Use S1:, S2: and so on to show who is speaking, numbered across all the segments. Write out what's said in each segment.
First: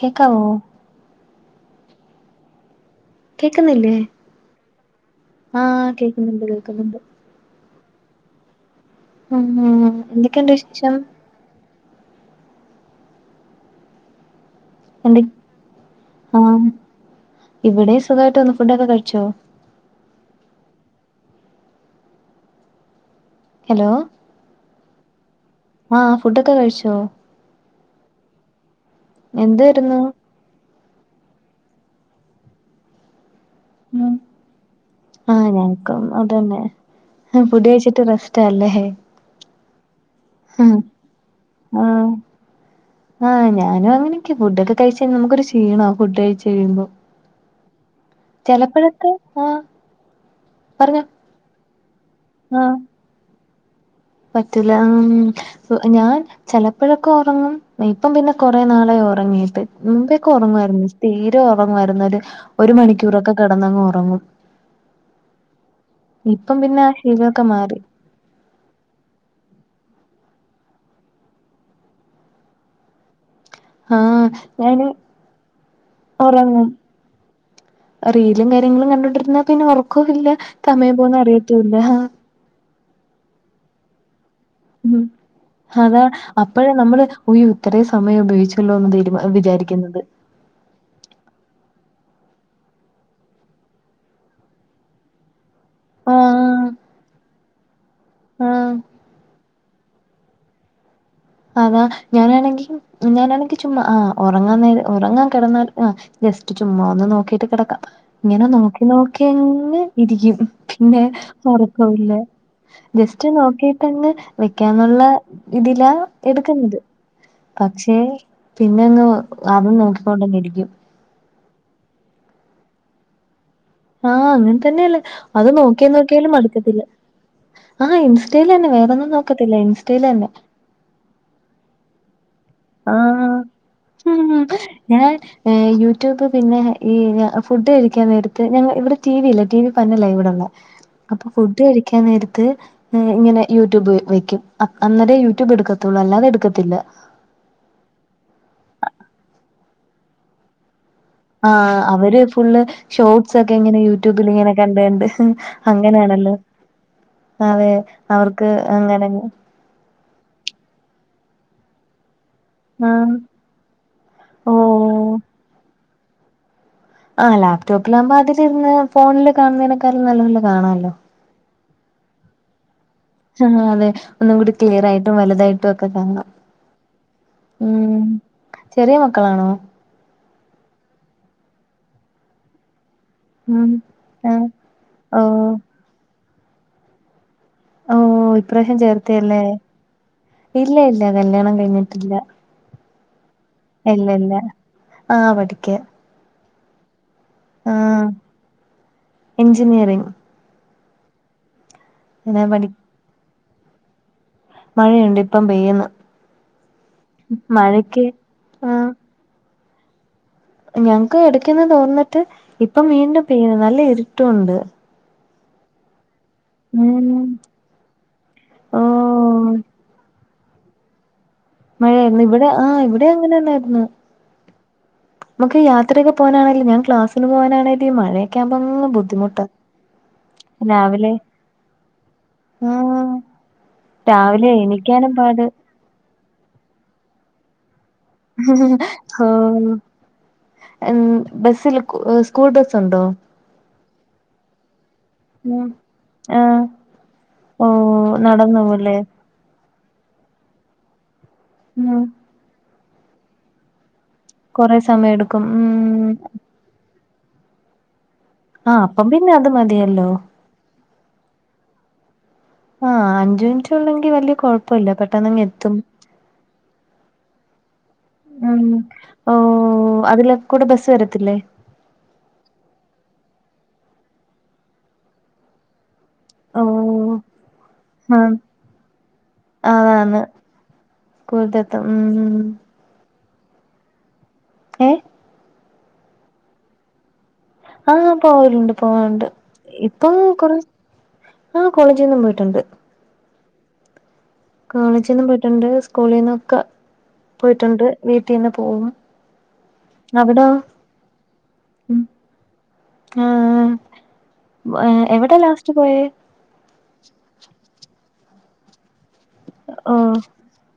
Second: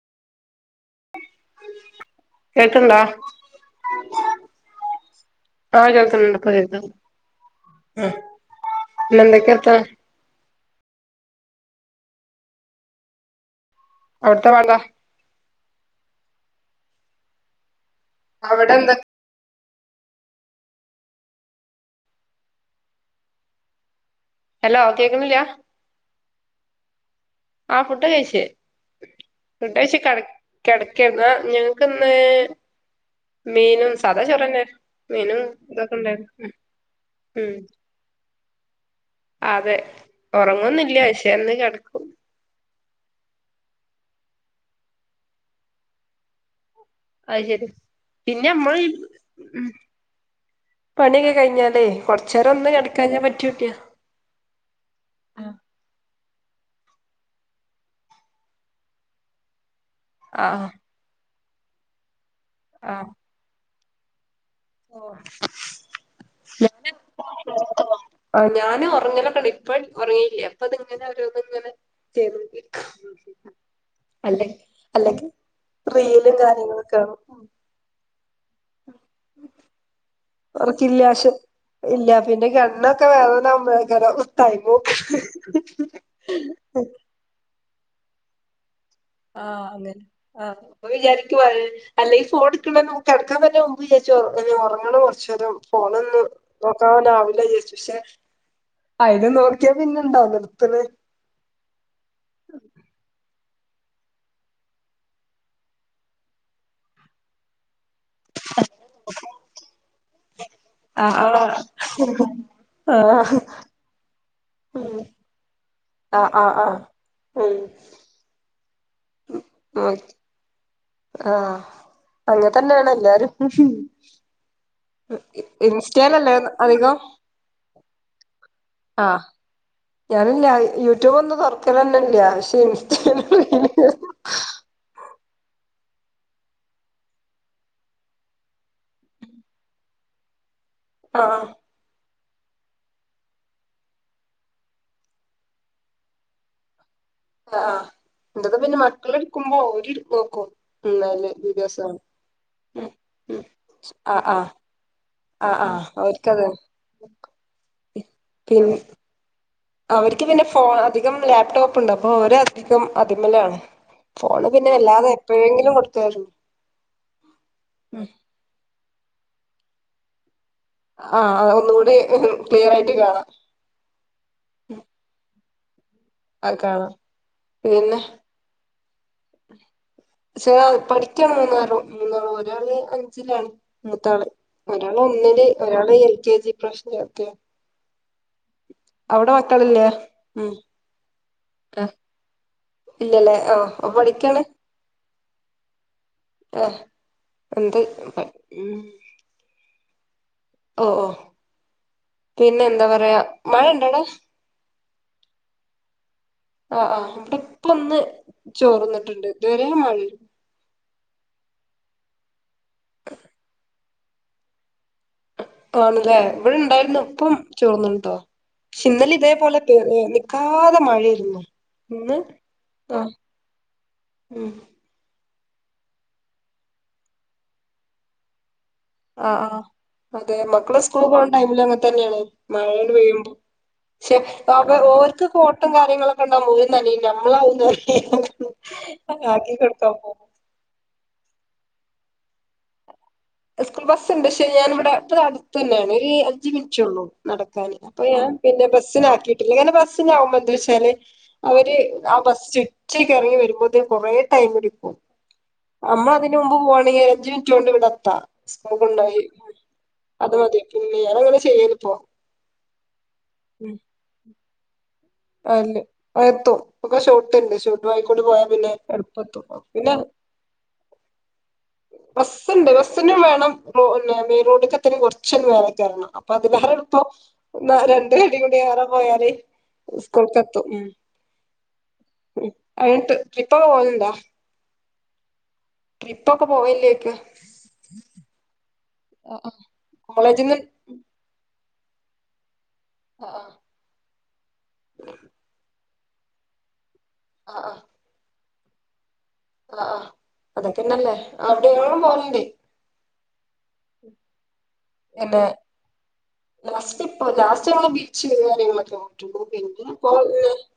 S1: കേക്കാവോ
S2: കേൾക്ക്ണ്ട
S1: കേക്ക്ന്നില്ലേ ആഹ്
S2: കേൾക്കുന്നുണ്ട്
S1: കേക്കുന്നുണ്ട്
S2: ഇപ്പൊ കേൾക്ക്ണ്ട്
S1: കേക്ക്ന്നുണ്ട്
S2: പിന്നെ എന്തൊക്കെയാ
S1: ആഹ്
S2: വർത്താനം
S1: എന്തക്കെയ്ണ്ട് വിശേഷം
S2: അവ്ടത്തബാങ്ക
S1: എന്ത്‌ ആഹ് ഇവിടെ സുഖായിട്ട് പോന്നു
S2: അവിടെ
S1: ഫുഡൊക്കെ
S2: എന്താ
S1: കഴിച്ചോ ഹലോ
S2: ഹലോ കേൾക്കുന്നില്ല
S1: ആഹ് ഫുഡൊക്കെ കഴിച്ചോ
S2: ആഹ് ഫുഡ് കഴിച്ച് ഫുഡയിച്ചു
S1: എന്തായിരുന്നു
S2: കെട കെടക്കേർന്ന് ഞങ്ങക്ക്ന്ന് മീനും
S1: ഉം
S2: സാദാചോറന്നേ മീനും
S1: ആഹ്
S2: ഇതൊക്കെ
S1: ഞങ്ങക്കും
S2: ഉണ്ടായിരുന്നു ഉം ഉം
S1: റ്റു റസ്റ്റാല്ലേ
S2: അതെ ഒറങ്ങൊന്നില്ല ശേന്ന് കെടക്കും
S1: ആഹ് ആഹ് ഞാനും അങ്ങനൊക്കെ ഫുഡൊക്കെ കഴിച്ചഴിഞ്ഞ നമ്മക്കൊരു ക്ഷീണ ഫുഡ് കഴിച്ച് കഴിയുമ്പോ
S2: അയ് ശരി പിന്നെ അമ്മള്
S1: ചെലപ്പഴൊക്കെ ആഹ്
S2: ഉം
S1: പറഞ്ഞോ
S2: പണിയൊക്കെ കഴിഞ്ഞാലെ കൊറച്ചേരൊന്ന് കെടക്കാഞ്ഞപറ്റൂല്ല്യ
S1: പറ്റൂലാ ഉം സു ഞാൻ ചെലപ്പോഴൊക്കെ ഉറങ്ങും ഇപ്പം പിന്നെ കൊറെനാളായി ഉറങ്ങീയിട്ട് മുമ്പേ ക്കെ
S2: ആഹ്
S1: ഒറങ്ങുവായിരുന്നു സ്ഥിരം ഉറങ്ങുവായിരുന്നു ഒരു ഒരു
S2: ആഹ്
S1: മണിക്കൂറൊക്കെ കിടന്നങ്ങ് ഉറങ്ങും
S2: ഓഹ്
S1: ഇപ്പം പിന്നെ ആഹ് ശീലമൊക്കെ മാറി
S2: ആഹ് ഞാനും ഉറങ്ങലൊക്കെണ്ട് ഇപ്പഴ് ഒറങ്ങീയില്ല അപ്പ അത്ങ്ങനെ ഒരു ഇത് ഇങ്ങനെ ചെയ്തൊണ്ടിരിക
S1: ആഹ്
S2: അല്ലെ
S1: ഞാന്
S2: അല്ലെങ്കി റീലും
S1: ഒറങ്ങും
S2: കാര്യങ്ങളും കാണും
S1: റീലും കാര്യങ്ങളും കണ്ടോണ്ടിരുന്ന തന്നെ ഒറക്കൊയില്ല
S2: ഉറക്കില്ല
S1: സമയംപോന്നെ
S2: പക്ഷെ
S1: അറിയത്തൂല്ല ആഹ്
S2: ഇല്ല പിന്നെ കണ്ണൊക്കെ വേദന ആവുമ്പേളേക്കാരം
S1: ഉം
S2: ടൈമോക്ക്ണ്
S1: അതാ അപ്പഴാ നമ്മള് ഒയ്യോ ഇത്തറേ സമയം ഉപയോഗിച്ചല്ലോന്ന് തീരുമാ
S2: ആഹ്
S1: വിചാരിക്കുന്നത്
S2: അങ്ങനെ ആഹ് അപ്പൊ വിചാരിക്കു വൾ അല്ലേയ് ഫോട്ക്കണ നോക്കി കെട്ക്ക തന്നെ മുമ്പ് വിചാരിച്ചോ ഒറങ്ങണം കൊറച്ചേരം പോണന്ന്
S1: ആഹ്
S2: നോക്കൻ ആവുലവിചാരിച് ഷേ
S1: ആഹ്
S2: അയിനൊന്നു ക്ക്യപിന്നെണ്ടാവും നിർത്ത്ണേ
S1: അതാ ഞാനാണെങ്കി ഞാനാണെങ്കി ചുമ് ആ ഉറങ്ങാനേര ഉറങ്ങാൻ കിടന്നാൽ ആ ജസ്റ്റ് ചുമ്മാ ഒന്ന് നോക്കിട്ട് കിടക്കാം ഇങ്ങനെ നോക്കി നോക്കിങ്ങ് ഇരിക്കും പിന്നെ
S2: ആഹ് ആഹ്
S1: ഉറക്കല്ല ജസ്റ്റ്
S2: ആഹ്
S1: നോക്കി് പെണ്
S2: ഉം
S1: വെക്കാന്നുള്ള ഇതിലാ
S2: ആഹ് ആഹ്
S1: എടുക്കുന്നത്
S2: ആഹ് ഉം
S1: പക്ഷേ പിന്നെ ഒന്ന് അതും
S2: ഉം
S1: നോക്കിക്കൊണ്ടന്നിരിക്കും
S2: ആഹ് അങ്ങെ തന്നെയാണ് എല്ലാരും
S1: ആഹ് അങ്ങനെ തന്നെയല്ലേ അത് നോക്കിയ നോക്കിയാലും
S2: ഇൻസ്റ്റേലല്ലേ
S1: മടുക്കത്തില്ല
S2: അധികം
S1: ആഹ് ഇൻസ്റ്റയിലന്നെ വേറെൊന്നും
S2: ആഹ്
S1: നോക്കത്തില്ല ഇൻസ്റ്റയിലന്നെ
S2: ഞാനില്ല യൂട്യൂബ് ഒന്നും തുറക്കലന്നെല്ല പക്ഷെ ഇൻസ്റ്റ
S1: ആ
S2: [unintelligible]
S1: ഉം ഞാൻ ഉം യൂട്യൂബ് പിന്നെ ഈ ഫുഡ് കഴിക്കാൻ നേരത്ത് ഞങ്ങ ഇവിടെ ടി വി ഇല്ല ടി വി പന്നലാവടെള്ള അപ്പൊ
S2: ആഹ്
S1: ഫുഡ് കഴിക്കാൻ നേരത്ത് ഉം ഇങ്ങനെ യൂട്യൂബ് വെക്കും അന്നേ യൂട്യൂബ് എടുക്കത്തുള്ളൂ അല്ലാതെ എടുക്കത്തില്ല
S2: ആ എന്തക്കാ പിന്നെ മക്കൾ എടുക്കുമ്പോ അവര് നോക്കും ഉല്ല
S1: ആഹ് അവര് ഫുള് ഷോർട്സ്
S2: ഉം
S1: ഒക്കെ ഇങ്ങനെ
S2: ആഹ്
S1: യൂട്യൂബിൽ
S2: ആഹ്
S1: ഇങ്ങനെ കണ്ട് ണ്ട്
S2: ആഹ് ആഹ് ഓർക്കത്
S1: അതെ അവർക്ക് അങ്ങനെ
S2: അവർക്ക് പിന്നെ ഫോ അധികം ലാപ്ടോപ്പ് ഉണ്ട് അപ്പോ അധികം
S1: ആഹ്
S2: അതിമലാണ് പോണ് പിന്നെ വല്ലാതെ
S1: ഓഹ്
S2: എപ്പോഴെങ്കിലും കൊടുത്തര
S1: ആഹ് ലാപ്ടോപ്പിലാവകുമ്പോ അതിലിരുന്ന് ഫോണില് കാണുന്നതിനനക്കാ നല്ല പോലെ കാണല്ലോ
S2: ആഹ് അ ഒന്നുകൂടി ക്ലിയറ ആയിട്ട് കാണാം
S1: ആഹ് അതെ ഒന്നും കൂടി ക്ലിയർ ആയിട്ടും വലതായിട്ടും ഒക്കെ കാണാം
S2: ആഹ് കാണാം
S1: ഉം
S2: പിന്നെ
S1: ചെറിയ മക്കളാണോ
S2: ശ പഠിക്കൻ മൂന്നാറോ മൂന്നാളോ ഒരാള് അഞ്ചിലാണ്
S1: ഉം
S2: മൂത്താള്
S1: ആഹ്
S2: ഒരാൾ
S1: ഓ
S2: ഒന്നില് ഒരാൾ എൽ കെ ജി പ്രശ്നംത്തിയ
S1: ഓഹ് ഓഹ് ഇപ്രാവശ്യം ചേർത്തയല്ലേ
S2: മക്കളില്ലേ ഉം
S1: ഇല്ല ഇല്ല കല്യാണം
S2: ആഹ്
S1: കഴിഞ്ഞിട്ടില്ല
S2: ഇല്ലല്ലേ ആഹ്
S1: ഇല്ല ഇല്ല
S2: പടിക്കാണ്
S1: ആഹ് പഠക്ക്
S2: എന്ത്
S1: ഇഞ്ജിനിയറിങ്്
S2: ഓ ഓഹ്
S1: ഞാൻ
S2: പിന്നെ
S1: പഠി
S2: എന്താ പറയാ മഴ ഇണ്ടോടാ
S1: മഴയുണ്ട് ഇപ്പം പെയ്യുന്നു
S2: ആഹ് ആഹ് ഇവിടെ ഇപ്പൊ ഒന്ന്
S1: മഴക്ക് ആഹ്
S2: ചോർന്നിട്ടുണ്ട് ഇതുവരെ മായെന്ന്
S1: ഞങ്ങക്ക് എടുക്കുന്നു തോന്നിട്ട് ഇപ്പ വീണ്ടും പെയ്യന്ന് നല്ല ഇരുട്ടും ഉണ്ട്
S2: [unintelligible]
S1: ഉം ഓഹ്
S2: ക്കാതെ മഴയിരുന്നു
S1: മഴയായിരുന്നു ഇവിടെ ആഹ് ഇവിടെ അങ്ങനെന്നായിരുന്നു
S2: ഉം
S1: നമക്ക് യാത്രയക്കെ പോകാനാണങ്ക ഞാൻ ക്ലാസി പോവാണെങ്കും മഴയക്കെ ആുമ്പ
S2: ആഹ് ആഹ് അതെ മക്കള് സ്കൂൾ പോകണ ടൈമില് അങ്ങെ തന്നെയാണ് മഴൽ
S1: ആഹ്
S2: പെയ്യുമ്പോ
S1: രാവിലെ
S2: െപ്പ
S1: എണീക്കാനും
S2: ഓർക്ക്
S1: പാട്
S2: കോട്ടും കാര്യങ്ങളൊക്കെ ഉണ്ടാവും ഓര് നനീല നമ്മളകുന്ന പോ
S1: [inaudible] ഉം ബസ്സിൽ സ്കൂൾ ബസ് ഉണ്ടോ
S2: സ്കൂൾ ബസ് ഉണ്ട് പക്ഷെ ഞാനിവിടെ ഇപ്പ
S1: ഉം
S2: അടുത്തന്നെയാണ് ഒരു അഞ്ചു
S1: ആഹ്
S2: മിനിറ്റള്ളൂ
S1: ഓ
S2: നടക്കാന് അപ്പൊ ഞാൻ
S1: നടന്നു
S2: പിന്നെ
S1: പോവല്ലേ
S2: ബസ്സിനാക്കിട്ട് ങ്ങനെ ബസ്സിനാകുമ്പോ എന്താ വെച്ചാല് അവര്
S1: ഉം
S2: ആ ബസ് ചുറ്റക്ക് ഇറങ്ങി വരുമ്പോ കൊറേ
S1: കൊറെ
S2: ടൈമിടിക്കും
S1: സമയം എടുക്കും
S2: അമ്മ
S1: ഉം
S2: അതിന് മുമ്പ് പോവാണെങ്കിൽ അഞ്ചു മിനിറ്റ് കൊണ്ട്വിടത്താം
S1: ആഹ്
S2: സ്റ്റോക്ക്
S1: അപ്പം
S2: ഉണ്ടായി
S1: പിന്നെ അത് മതിയല്ലോ
S2: അത് മതി പിന്നെ ഞൻ അങ്ങനെ ചെയ്യലിപ്പോ
S1: ആഹ് അഞ്ച് മിനിറ്റ്
S2: ഉം
S1: ഉള്ളെങ്കിൽ വല്ല്യ കുഴപ്പം ഇല്ല പെട്ടെന്നങ്ങ് എത്തും
S2: ആഹ് എത്തും ഒക്കെ ഷോട്ടുണ്ട് ഷോ ട്ട് വഴിയിൽ കൂടെ പോയാൽ
S1: ഉം
S2: പിന്നെ
S1: ഓ
S2: എളുപ്പമെത്തും പിന്നെ
S1: അതിലെ കൂടെ ബസ് വരത്തില്ലേ
S2: ബസ് ഉണ്ട് ബസ്സിനും വേണം പിന്നെ മെയിൻ റോഡേക്കെത്തണേ കുറച്ചങ്ങ് ഇറങ്ങി ചെല്ലണം അപ്പൊ അത്
S1: ഓ
S2: വേറെ ഇപ്പൊ രണ്ട്
S1: ആഹ്
S2: കടയും കൂടി വേറെ പോയാല്
S1: അതാണ്
S2: സ്കൂൾക്കെത്തും ഉം
S1: സ്കൂളിലെത്തും ഉം
S2: വൈകിട്ട് ട്രിപ്പൊക്കെ പോകലുണ്ടോ
S1: ഏ
S2: ട്രിപ്പൊക്കെ പോവലില്ലേ ചോദിക്കുവാ
S1: ആഹ് പോവലുണ്ട് പോവലുണ്ട്
S2: ആഹ് ആഹ്
S1: ഇപ്പൊ കുറ
S2: കോളേജിന്ന്
S1: ആഹ് കോളേജീന്നും പോയിട്ടുണ്ട്
S2: ആഹ്
S1: കോളേജീന്നും പോയിട്ടുണ്ട് സ്കൂളീന്നൊക്കെ
S2: ആഹ് ആഹ്
S1: പോയിട്ടുണ്ട് വീട്ടീന്നും പോകും
S2: ആഹ് അതൊക്കെന്നല്ലേ [unintelligible] പോകലുണ്ട്
S1: ആ എവിടാ
S2: പിന്നെ
S1: ലാസ്റ്റ് പോയേ
S2: ലാസ്റ്റ് ഇപ്പോ ലാസ്റ്റ് നമ്മള് ബീച്ച്
S1: ഓഹ്
S2: [unintelligible]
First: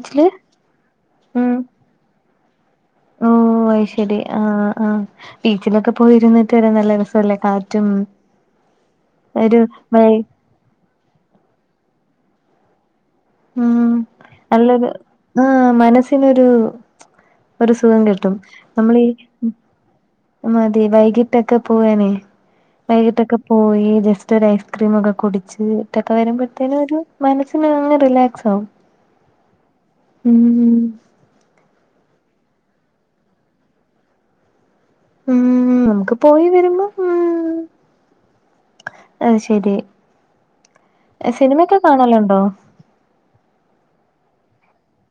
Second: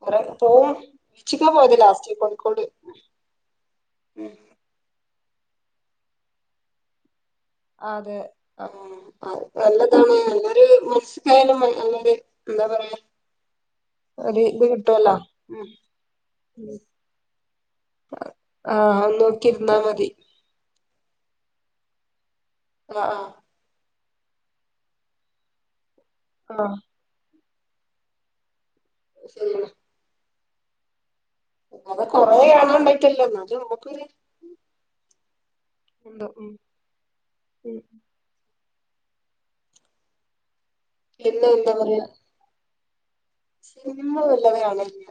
S2: കൊറേ പോവും ബീച്ചിലാ പോയത് ലാസ്റ്റ് കോഴിക്കോട്
S1: ഓ അത് ശരി
S2: ഉം
S1: ആഹ് ആഹ് ബീച്ചിലൊക്കെ പോയിരുന്നിട്ട് വരാൻ നല്ല രസമല്ലേ കാ
S2: അതെ ആ
S1: വൈ
S2: നല്ലതാണ് നല്ലൊരു [unintelligible] [unintelligible] എന്താ പറയാ
S1: ഉം
S2: ഒരു ഇത്
S1: നല്ലൊരു
S2: കിട്ടുവല്ലോ ഉം
S1: ആഹ് മനസ്സിനൊരു
S2: ഉം
S1: ഒരു സുഖം കിട്ടും
S2: ആഹ്
S1: നമ്മളീ
S2: അത് നോക്കിരുന്നാ മതി
S1: മതി വൈകിട്ടൊക്കെ പോവാനെ
S2: ആഹ്
S1: വൈകിട്ടൊക്കെ
S2: ആഹ്
S1: പോയി ജസ്റ്റ് ഒരു ഐസ്ക്രീമൊക്കെ കുടിച്ചിട്ടൊക്കെ
S2: ആഹ്
S1: വരുമ്പോഴത്തേനും ഒരു മനസ്സിന് അങ്ങ് റിലാക്സ് ആവും
S2: ശരിയാ
S1: ഉം ഉം
S2: അത് കൊറേ കാണാൻ പറ്റില്ലല്ലോ എന്നാലും നമുക്കൊരു
S1: ഉം നമുക്ക്
S2: ഉണ്ട്
S1: പോയി
S2: ഉം
S1: വരുമ്പോ ഉം അത് ശരി
S2: പിന്നെ എന്താ
S1: സിനിമയൊക്കെ
S2: പറയാ
S1: കാണലുണ്ടോ
S2: സിനിമ ഒന്നും കാണലില്ല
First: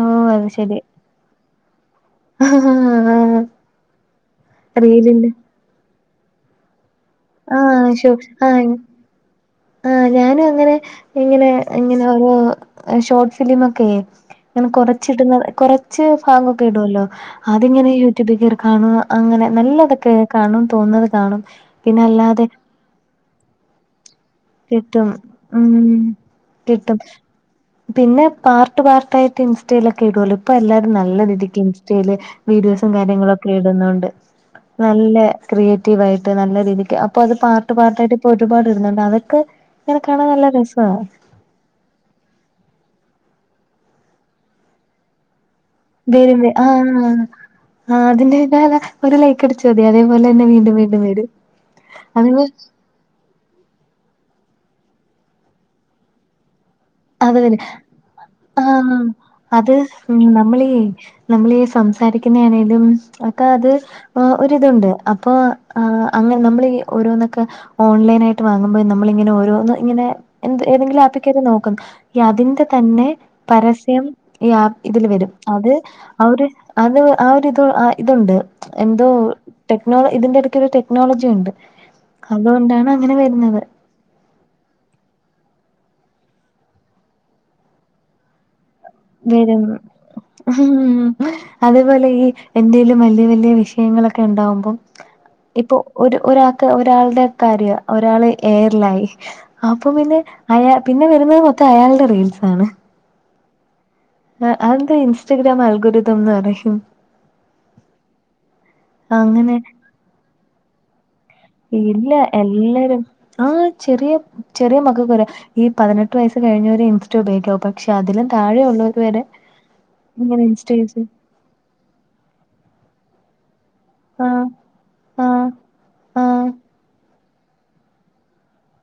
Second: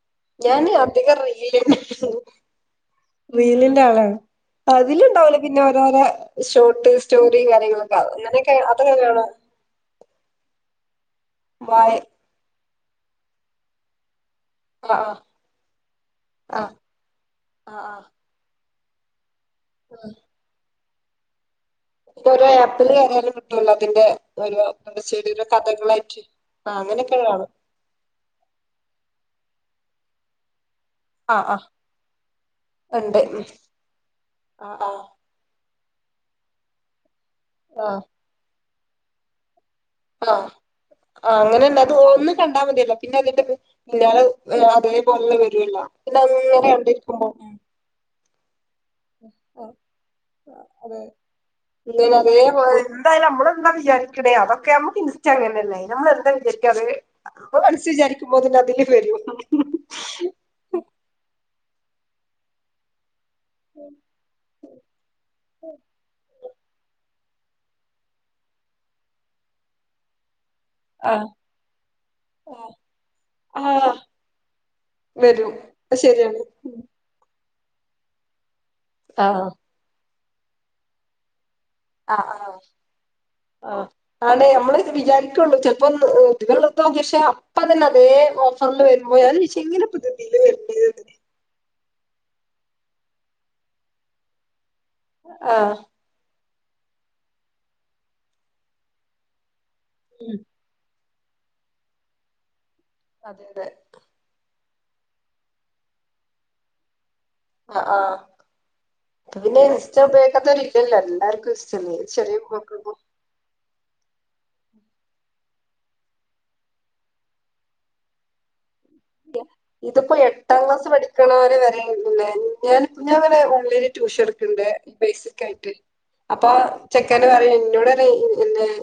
S1: ഓ അത്
S2: ഞാന്
S1: ശരി
S2: അധികം റീല് കാണൂള്ളൂ
S1: ആഹ്
S2: റീലിന്റെ ആളാണ്
S1: റീലില്
S2: അതിലുണ്ടാവൂല്ലോ പിന്നെ ഓരോരോ ഷോർട്ട് സ്റ്റോറിയും
S1: ആഹ്
S2: കാര്യങ്ങളൊക്കെ അങ്ങനെയൊക്കെ അത് നല്ലതാണോ
S1: ആ ഞാനും അങ്ങനെ ഇങ്ങനെ
S2: വായ
S1: ഇങ്ങനെ ഓരോ ഷോർട്ട് ഫിലിമ് ഒക്കെയേ ഇങ്ങനെ
S2: ആഹ്
S1: കൊറച്ചിടുന്ന കുറച്ച് ഭാഗവൊക്കെ
S2: ആഹ്
S1: ഇടുമല്ലോ
S2: ആഹ്
S1: അതിങ്ങനെ
S2: ആഹ്
S1: യൂട്യൂബിൽ കയറി കാണുക അങ്ങനെ
S2: ആഹ്
S1: നല്ലതൊക്കെ കാണും തോന്നുന്നത് കാണും പിന്നെ
S2: ഇപ്പൊ
S1: അല്ലാതെ
S2: ഒരു ആപ്പില് കയറിയാലും കിട്ടുവല്ലോ അതിന്റെ ഓരോ
S1: കിട്ടും
S2: ചെറിയൊരു
S1: ഉം
S2: കഥകളായിട്ട് ആ
S1: കിട്ടും
S2: അങ്ങനെയൊക്കെ ഉള്ളതാണ്
S1: പിന്നെ പാർട്ട് പാർട്ടായിട്ട് ഇൻസ്റ്റയിലൊക്കെ ഇടുവല്ലോ ഇപ്പൊ എല്ലാരും നല്ല
S2: ആ ആ
S1: രീതിക്ക് ഇൻസ്റ്റയില് വീഡിയോസും
S2: ഉണ്ട് ഉം.
S1: കാര്യങ്ങളൊക്കെ ഇടുന്നുണ്ട്
S2: ആ ആ
S1: നല്ലേ ക്രിയേറ്റീവ് ആയിട്ട് നല്ല രീതിക്ക് അപ്പൊ അത് പാർട്ട്
S2: ആ
S1: പാർട്ടായിട്ട് ഇപ്പൊ ഒരുപാട് ഇടുന്നുണ്ട് അതൊക്കെ അങ്ങനെ കാണാൻ നല്ല രസവാ
S2: ആഹ് അങ്ങനെയുണ്ട് അത് ഒന്ന് കണ്ടാ മതിയല്ലോ പിന്നെ അതിന്റെ പിന്നാലെ അതേപോലുള്ളേ വരുവല്ലോ
S1: വരും വരും ആഹ് ആഹ് അതിന്റെ താഴെ ഒരു ലൈക്ക്
S2: ആ,
S1: അടിച്ച മതി അതേപോലെ തന്നെ വീണ്ടും
S2: അതെ
S1: വീണ്ടും വരും
S2: ഇങ്ങനെ
S1: അങ്ങനെ
S2: അതേപോലെ എന്തായാലും നമ്മളെന്താ വിചാരിക്കണേ അതൊക്കെ നമുക്ക് ഇൻസ്റ്റാ അങ്ങനെയല്ലേ നമ്മള് എന്താ വിചാരിക്കുക അത്
S1: അത്
S2: അപ്പൊ
S1: തന്നെ
S2: മനസ്സിൽ വിചാരിക്കുമ്പോ തന്നെ അതില്
S1: ആഹ്
S2: വരും
S1: അത് ഉം നമ്മളീ നമ്മളീ സംസാരിക്കുന്നാണേലും ഒക്കെ അത് ഒരിതുണ്ട് അപ്പൊ അങ്ങനെ നമ്മള് ഈ ഓരോന്നൊക്കെ ഓൺലൈനായിട്ട് വാങ്ങുമ്പോ നമ്മളിങ്ങനെ ഓരോ ഇങ്ങനെ എന്ത് ഏതെങ്കിലും
S2: ആ
S1: ആപ്പി കേറി നോ ക്ക്യാ
S2: ആ
S1: അതിന്റെത്തന്നെ
S2: ആ,
S1: പരസ്യം ഈ ഇതില് വരും അത് അവര് അത് ആഹ് ഒരിത് ഇതോണ്ട് എന്തോ
S2: ആ
S1: ടെക്നോള ഇതിന്റെ എടക്കൊരു ടെക്നോളജിയൊണ്ട് അതുകൊണ്ടാണ് അങ്ങനെ വരുന്നത്.
S2: ആണേ നമ്മള് വിചാരിക്കുള്ളൂ ചെലപ്പോ [unintelligible] അപ്പം തന്നെ അതേ ഓഫറില് വരും.
S1: ഉം
S2: [unintelligible]
S1: അതേപോലെ ഈ എന്തെലും വല്യ വല്യ വിഷയങ്ങളൊക്കെ ഇണ്ടാവുമ്പോ ഇപ്പോ
S2: ആഹ്
S1: ഒരു ഒരാക്ക് ഒരാൾടെ കാര്യാ ഒരാള് ഏയറിലായി അപ്പം പിന്നെ അയാ പിന്നെ വരുന്നത് മൊത്തം അയാൾടെ റീൽസാണ്.
S2: അതെ അതെ
S1: ആഹ് അതെന്തോ ഇൻസ്റ്റഗ്രാം അൽഗോരിതം ന്ന് പറയും.
S2: ആഹ് ആഹ് ഇപ്പോ
S1: അങ്ങനെ
S2: പിന്നെ ഇൻസ്റ്റ ഉപയോഗിക്കാത്തോര് ഇല്ലല്ല എല്ലാർക്കും ഇൻസ്റ്റലേ ചെറിയ മക്കക്കും
S1: ആഹ് ചെറിയ ചെറിയ മക്കക്ക് വരെ ഈ പതിനെട്ട് വയസ് കഴിഞ്ഞവരെ ഇൻസ്റ്റ ഉപയോഗിക്കാവു പക്ഷേ അതിലും താഴെ ഒള്ളവ വരെ
S2: ഇതിപ്പോ
S1: ഇങ്ങനെ
S2: എട്ടാം
S1: ഇൻസ്റ്റ യൂസ് ചെയ്യുന്നു.
S2: [unintelligible] ട്യൂഷൻ
S1: ആ
S2: എടുക്കണ്ട്
S1: ആ
S2: ബേസിക്ക് ആയിട്ട്
S1: ആ
S2: അപ്പോ ചെ ഇക്കനെ പറയും എന്നോട് പറയും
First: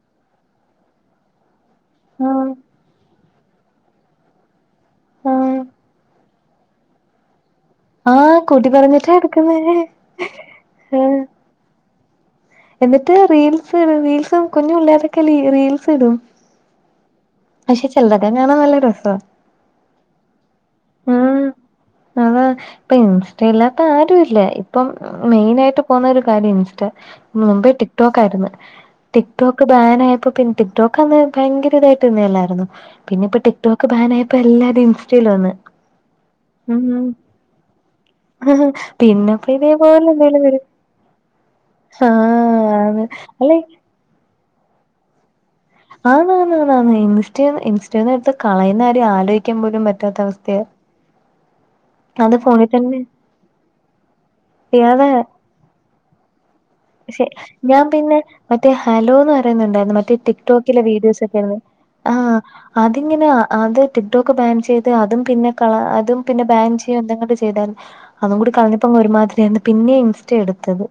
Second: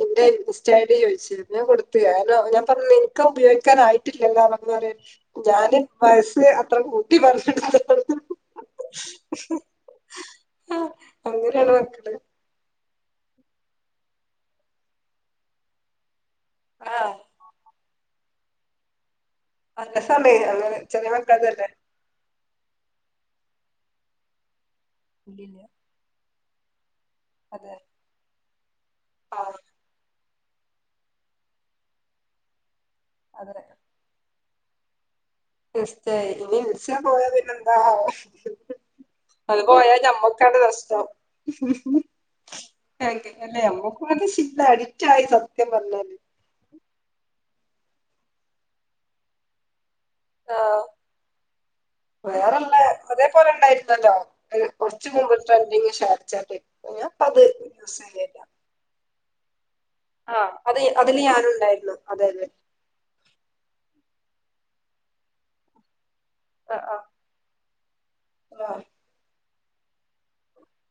S2: എന്റെ ഇൻസ്റ്റാ ഐ ഡി ചോദിച്ചിനി ഞാൻ കൊടുത്തില്ല, കാരണം ഞാൻ പറഞ്ഞ് നിക്ക ഉപയോഗിക്കാനായിട്ടില്ലല്ലോന്ന് അപ്പോ പറയും
S1: ആ ആ
S2: ഞാൻ വയസ്സ് അത്ര കൂട്ടി പറഞ്ഞു കൊടുത്തു.
S1: ആഹ് കൂട്ടി പറഞ്ഞിട്ടാ എടുക്കുന്നേ ആഹ്
S2: [unintelligible]
S1: എന്നിട്ട് റീൽസിടും റീൽസും കുഞ്ഞു പിള്ളേരെക്കെ റീൽസിടും
S2: ആഹ്
S1: പക്ഷേ ചെലതക്കെ കാണാൻ നല്ല രസവാ
S2: [unintelligible] സമയം അങ്ങനെ ചെറിയ മക്കടെതല്ലേ
S1: അതാ ഇപ്പോ ഇൻസ്റ്റ ഇല്ലാത്ത ആരും ഇല്ല ഇപ്പം
S2: ഇല്ലില്ല
S1: മെയിനായിട്ടും പോന്നൊരു കാര്യാ ഇൻസ്റ്റ മുമ്പേ
S2: അതെ
S1: ടിക് ടോക്ക് ആരുന്ന് ടിക്ക്
S2: ആഹ്
S1: ടോക് ബാൻ ആയ പ്പോ പിന്നെ ടിക് ടോക്കന്ന് ഭയങ്കര ഇതായിട്ട് നിന്നല്ലായിരുന്നോ പിന്നെ ഇപ്പോ
S2: അതെ
S1: ടിക് ടോക്ക് ബാനയ ഇപ്പോ എല്ലാരും ഇൻസ്റ്റയിൽ വന്ന്
S2: ഇൻസ്റ്റായി ഇനി ഇൻസ്റ്റ
S1: ഉം
S2: പോയ പിന്നെ എന്താവോ
S1: പിന്നെപ്പോ
S2: അത് പോയാ
S1: ഇതേപോലെ എന്തേലും
S2: ഞമ്മക്കാണ്
S1: വരും
S2: നഷ്ടം.
S1: ആഹ് അതെ
S2: നമ്മക്കില്ലേ
S1: അല്ലെ
S2: നമ്മക്കുമത് ശീലായി അഡിക്റ്റായി സ
S1: ആണ് ആണ് ആണ് ഇൻസ്റ്റ ഇൻസ്റ്റന്ന് എടുത്ത് കളയുന്ന കാര്യം ആലോചിക്കാൻ പോലും പറ്റാത്ത അവസ്ഥയാ. അത് ഫോണിൽ
S2: വേറള്ള
S1: തന്നെ
S2: അതേപോലെ ണ്ടായിരുന്നല്ലോ കൊറച്ച് മുമ്പ് ട്രൻഡിങ് ഷെയർ ചാറ്റ്. ഞാൻ ഇപ്പ
S1: പഷേ
S2: അത്
S1: ഞാൻ
S2: യൂസ്
S1: പിന്നെ
S2: ചെയ്യലില്ല
S1: മറ്റേ ഹാലോന്ന് പറയുന്നേ ഒണ്ടാരുന്നു മറ്റേ ടിക്
S2: ആഹ് അത്
S1: ടോക്കിലെ
S2: അതില്
S1: വീഡിയോസൊക്കെ ഇടുന്നേ
S2: ഞാനുണ്ടായിരുന്നു അതെ അതെ
S1: അതിങ്ങനെ അത് ടിക് ടോക്ക് ബാൻ ചെയ്ത് അതും പിന്നെ കള അതും പിന്നെ ബാൻ
S2: ആഹ്
S1: ചെയ്യും എന്തങ്ങാണ്ട് ചെയ്താരുന്നു അതും കൂടി
S2: ആഹ്
S1: കളഞ്ഞപ്പോ ഒരുമാതിരിയാന്ന് പിന്നെ ഇൻസ്റ്റ എടുത്തത്.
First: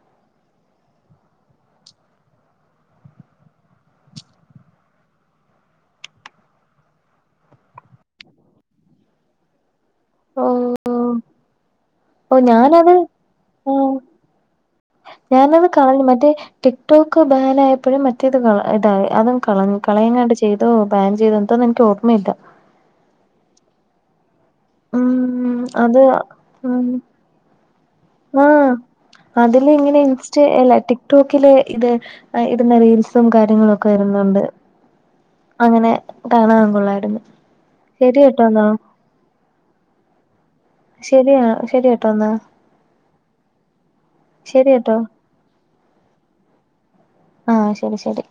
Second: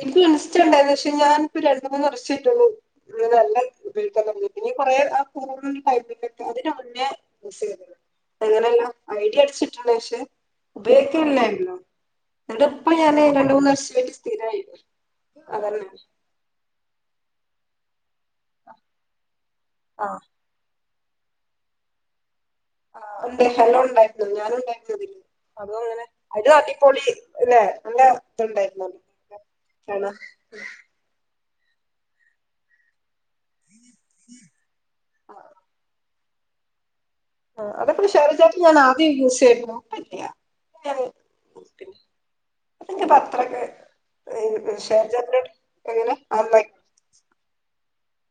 S2: എനിക്കും ഇൻസ്റ്റ ഒണ്ടാരുന്നു. പഷേ ഞാൻ ഇപ്പോ രണ്ട് മൂന്ന് വർഷായിട്ടുള്ളു ഒരു നല്ല ഉപയോഗിക്കാൻ തൊടങ്ങി പിന്നെ കൊറെ ആഹ് കൊറോണെടെ ടൈമിലേക്കാ അതിന് മുന്നേ [unintelligible] അങ്ങനെല്ല ഐ ഡി അടിച്ചിട്ട്ണ് പഷേ
S1: ഓ
S2: ഉപയോഗിക്കല്ലാരുന്നു
S1: ഓ
S2: ന്നട്ട് ഇപ്പോ
S1: ഞാനത്
S2: ഞാന് രണ്ട് മൂന്ന്
S1: ആഹ്
S2: വർഷായിട്ട് സ്ഥിരായി
S1: ഞാനത്
S2: അതന്നെ
S1: കാണ് മറ്റേ ടിക് ടോക്ക് ബാൻ ആയപ്പോഴും മറ്റ റ്റേത് കള ഇതായി അതും കളഞ്ഞു
S2: ആഹ്
S1: കളയങ്ങാണ്ട് ചെയ്തോ ബാൻ ചെയ്തോ എന്തോന്ന് എനിക്ക് ഓർമ്മയില്ല.
S2: ആഹ് ഒണ്ടേ ഹലോ ഒണ്ടാരുന്നു ഞാനും
S1: ഉം
S2: ഉണ്ടായിരുന്നതില് അതും
S1: അത്
S2: അങ്ങനെ അതും
S1: ഉം
S2: അടിപൊളി [unintelligible]
S1: ആഹ് അതില് ഇങ്ങനെ
S2: ആണ്
S1: ഇൻസ്റ്റ അല്ല ടിക് ടോക്കില് ഇത് ഇടുന്ന റീൽ സും കാര്യങ്ങളുവോക്കെ വരുന്നോണ്ട്
S2: ആ,
S1: അങ്ങനെ കാണാൻ കൊള്ളാരുന്നു.
S2: ആഹ് അതപ്പോ ഷെയർ ചാറ്റ് ഞാൻ ആദ്യം യൂസ് ചെയ്തിരുന്നു ഇപ്പോ ഇല്ല.
S1: ശരിയാ ശരി
S2: പിന്നെ
S1: കേട്ടോ എന്നാ
S2: ഇൻക്ക് പത്രക്കെ
S1: ശരി കേട്ടോ
S2: ജന്റെ എങ്ങനെ ആ..
S1: ആഹ ശരി ശരി..